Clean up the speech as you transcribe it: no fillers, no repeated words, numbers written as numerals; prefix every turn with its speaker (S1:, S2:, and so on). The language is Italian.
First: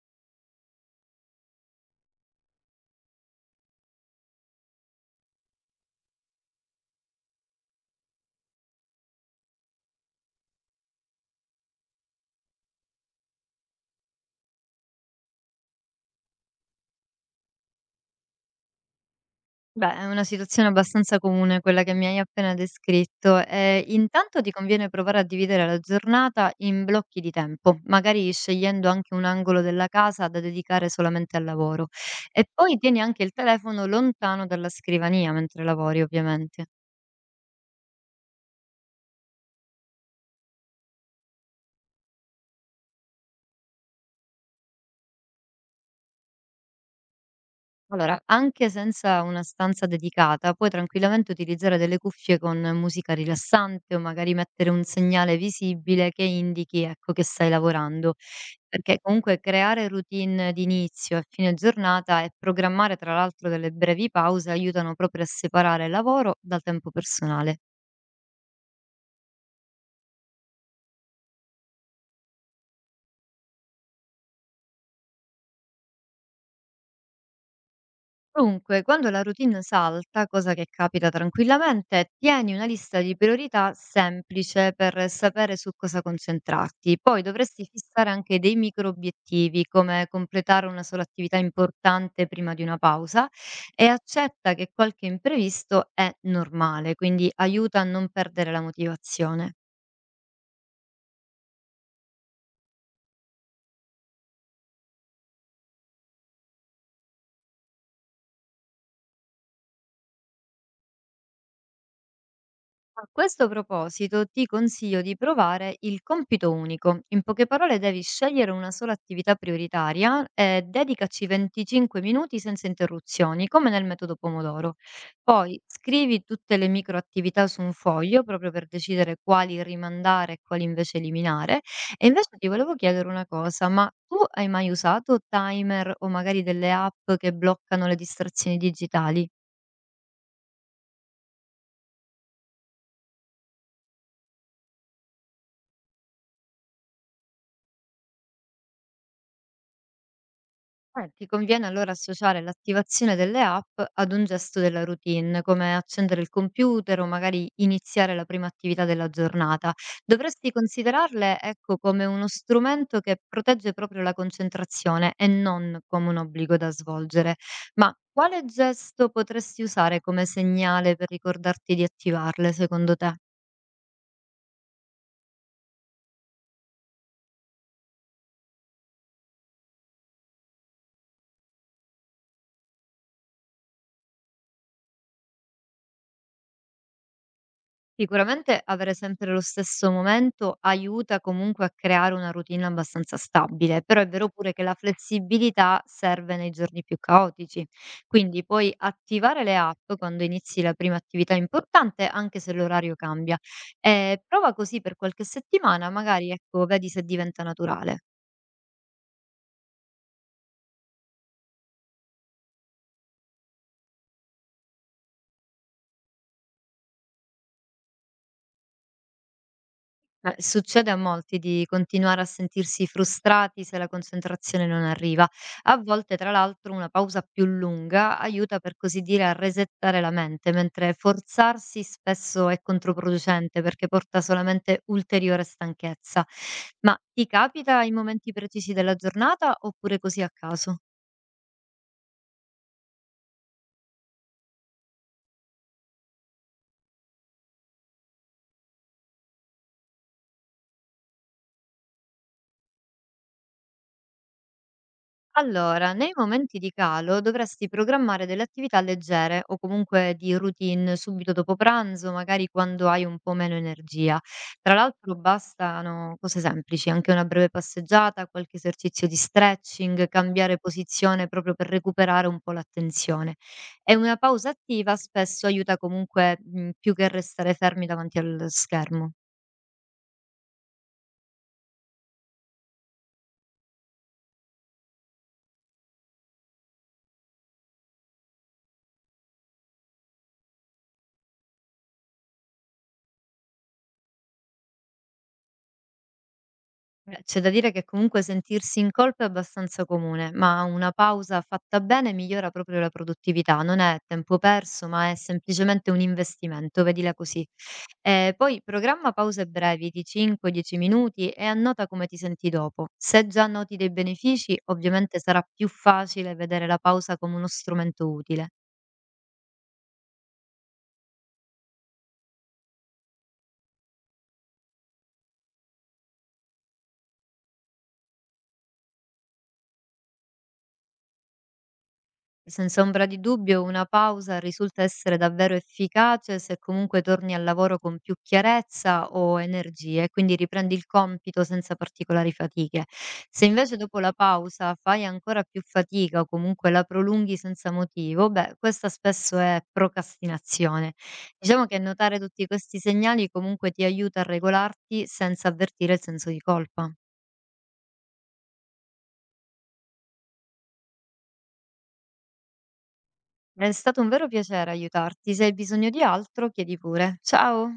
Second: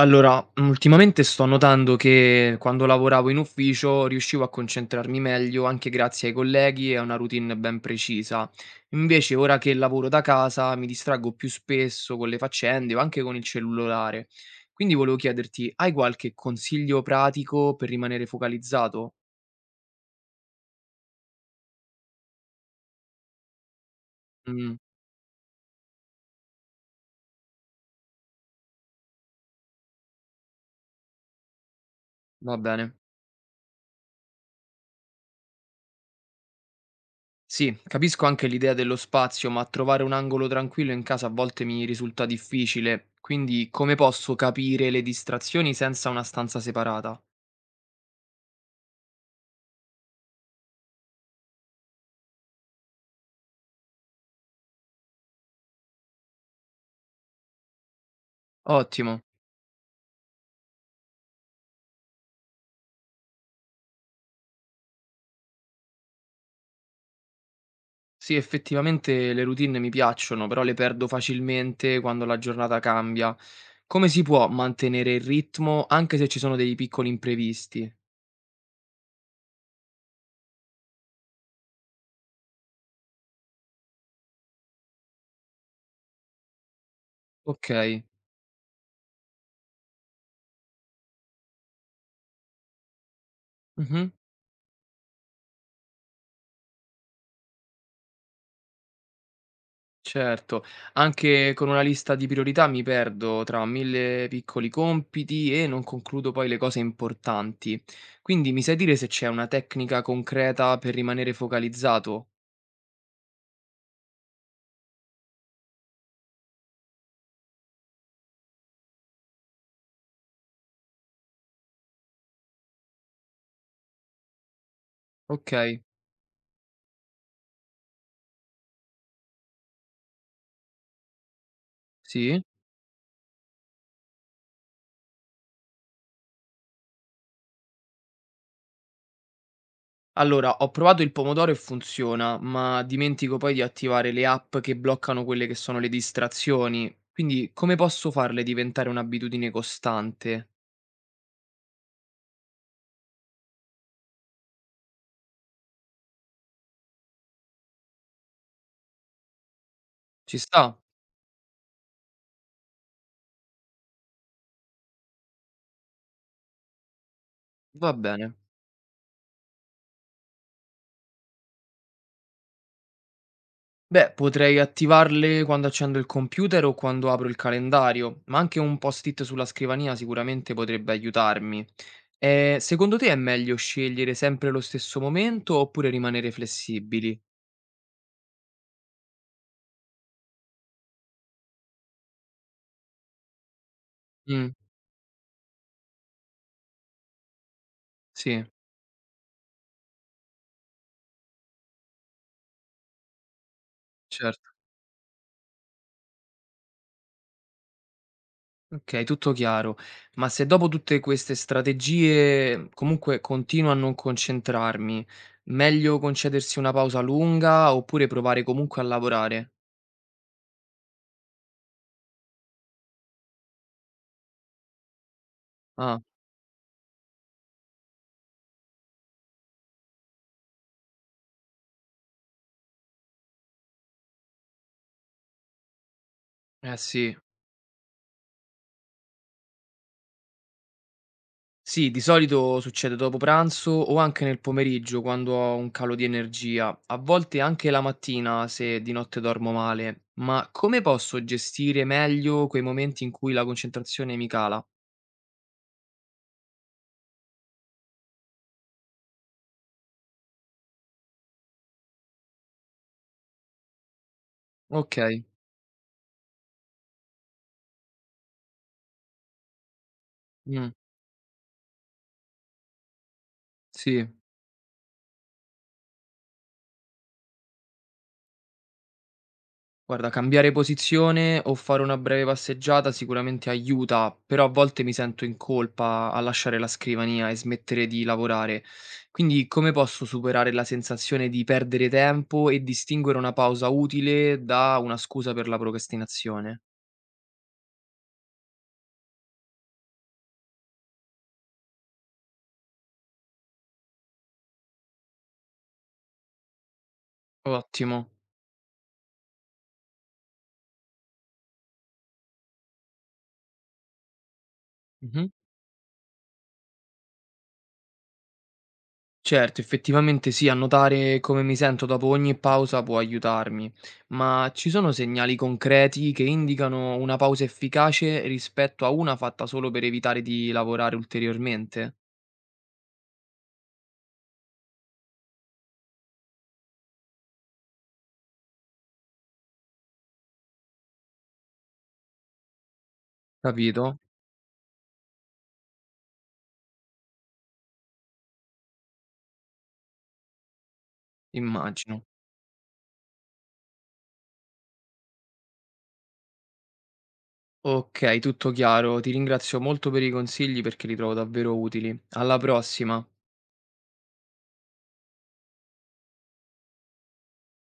S1: Allora, ultimamente sto notando che quando lavoravo in ufficio riuscivo a concentrarmi meglio anche grazie ai colleghi e a una routine ben precisa. Invece, ora che lavoro da casa, mi distraggo più spesso con le faccende o anche con il cellulare. Quindi volevo chiederti, hai qualche consiglio pratico per rimanere focalizzato?
S2: Beh, è una situazione abbastanza comune quella che mi hai appena descritto. Intanto ti
S1: Mh,
S2: conviene provare a dividere la giornata in blocchi di tempo, magari scegliendo anche un angolo della casa da dedicare solamente al lavoro. E
S1: va
S2: poi
S1: bene.
S2: tieni anche il telefono lontano dalla scrivania mentre lavori, ovviamente.
S1: Sì, capisco anche l'idea dello spazio, ma trovare un angolo tranquillo in casa a volte mi risulta difficile, quindi come posso capire le distrazioni senza una stanza separata?
S2: Allora, anche senza una stanza dedicata, puoi tranquillamente utilizzare delle cuffie con musica rilassante o magari mettere un segnale visibile che indichi, ecco, che stai lavorando. Perché
S1: Ottimo.
S2: comunque creare routine di inizio e fine giornata e programmare tra l'altro delle brevi pause aiutano proprio a separare lavoro da tempo personale.
S1: Sì, effettivamente le routine mi piacciono, però le perdo facilmente quando la giornata cambia. Come si può mantenere il ritmo anche se ci sono dei piccoli imprevisti?
S2: Dunque, quando la routine salta, cosa che capita tranquillamente, tieni una lista di priorità semplice per sapere su cosa concentrarti. Poi dovresti
S1: Ok.
S2: fissare anche dei micro obiettivi, come completare una sola attività importante prima di una pausa e
S1: Mhm.
S2: accetta che qualche imprevisto è normale, quindi aiuta a non perdere la motivazione.
S1: Certo, anche con una lista di priorità mi perdo tra mille piccoli compiti e non concludo poi le cose importanti. Quindi mi sai dire se c'è una tecnica concreta per rimanere focalizzato?
S2: A questo proposito ti consiglio di provare il compito unico. In poche parole devi scegliere una sola attività prioritaria e dedicaci 25 minuti senza interruzioni, come nel metodo Pomodoro.
S1: Ok,
S2: Poi scrivi tutte le microattività su un foglio proprio per decidere quali rimandare e quali invece eliminare. E invece
S1: sì.
S2: ti volevo chiedere una cosa, ma tu hai mai usato timer o magari delle app che bloccano le distrazioni digitali?
S1: Allora, ho provato il pomodoro e funziona, ma dimentico poi di attivare le app che bloccano quelle che sono le distrazioni. Quindi come posso farle diventare un'abitudine costante?
S2: Ti conviene allora associare l'attivazione delle app ad un gesto della routine, come accendere il computer o magari iniziare la prima attività della giornata.
S1: Ci
S2: Dovresti
S1: sta?
S2: considerarle, ecco, come uno strumento che protegge proprio la concentrazione e non come un obbligo da svolgere.
S1: Va
S2: Ma
S1: bene.
S2: quale gesto potresti usare come segnale per ricordarti di attivarle, secondo te?
S1: Beh, potrei attivarle quando accendo il computer o quando apro il calendario, ma anche un post-it sulla scrivania sicuramente potrebbe aiutarmi. Secondo te è meglio scegliere sempre lo stesso momento oppure rimanere flessibili?
S2: Sicuramente avere sempre lo stesso momento aiuta comunque a creare una routine abbastanza stabile, però è vero
S1: Mm,
S2: pure che la flessibilità serve nei giorni più caotici.
S1: sì,
S2: Quindi puoi attivare le app quando inizi la prima attività importante, anche se l'orario cambia. E
S1: certo.
S2: prova così per qualche settimana, magari ecco, vedi se diventa naturale.
S1: Ok, tutto chiaro. Ma se dopo tutte queste strategie comunque continuo a non concentrarmi, meglio concedersi una pausa lunga oppure provare comunque a lavorare?
S2: Ma succede a molti di continuare a sentirsi frustrati se la concentrazione non arriva. A
S1: Ah,
S2: volte, tra l'altro, una pausa più lunga aiuta per così dire a resettare la mente, mentre forzarsi spesso è controproducente perché porta solamente ulteriore stanchezza.
S1: eh
S2: Ma
S1: sì.
S2: ti capita in momenti precisi della giornata oppure così a caso?
S1: Sì, di solito succede dopo pranzo o anche nel pomeriggio quando ho un calo di energia, a volte anche la mattina se di notte dormo male, ma come posso gestire meglio quei momenti in cui la concentrazione mi cala?
S2: Allora, nei momenti di calo dovresti programmare delle attività leggere o comunque di routine subito dopo pranzo, magari quando hai un po' meno energia. Tra
S1: Ok,
S2: l'altro bastano cose semplici, anche una breve passeggiata, qualche esercizio di stretching, cambiare
S1: mm,
S2: posizione proprio per recuperare un po' l'attenzione. E
S1: sì.
S2: una pausa attiva spesso aiuta comunque più che restare fermi davanti allo schermo.
S1: Guarda, cambiare posizione o fare una breve passeggiata sicuramente aiuta, però a volte mi sento in colpa a lasciare la scrivania e smettere di lavorare. Quindi come posso superare la sensazione di perdere tempo e distinguere una pausa utile da una scusa per la procrastinazione?
S2: C'è da dire che comunque sentirsi in colpa è abbastanza comune, ma una pausa fatta bene migliora proprio la produttività, non è tempo perso, ma è semplicemente un investimento, vedila così.
S1: Ottimo.
S2: Poi programma pause brevi di 5-10 minuti e annota come ti senti dopo. Se già noti dei benefici, ovviamente
S1: Mhm.
S2: sarà più facile vedere la pausa come uno strumento utile.
S1: Certo, effettivamente sì, annotare come mi sento dopo ogni pausa può aiutarmi, ma ci sono segnali concreti che indicano una pausa efficace rispetto a una fatta solo per evitare di lavorare ulteriormente?
S2: Senza ombra di dubbio, una pausa risulta essere davvero efficace se comunque torni al lavoro con più chiarezza o energie, e quindi riprendi il compito senza particolari fatiche. Se invece
S1: Capito?
S2: dopo la pausa fai ancora più fatica o comunque la prolunghi senza motivo, beh, questa spesso è procrastinazione. Diciamo che
S1: Immagino.
S2: notare tutti questi segnali comunque ti aiuta a regolarti senza avvertire il senso di colpa.
S1: Ok, tutto chiaro, ti ringrazio molto per i consigli perché li trovo davvero utili. Alla prossima!
S2: È stato un vero piacere aiutarti. Se hai bisogno di altro, chiedi pure. Ciao!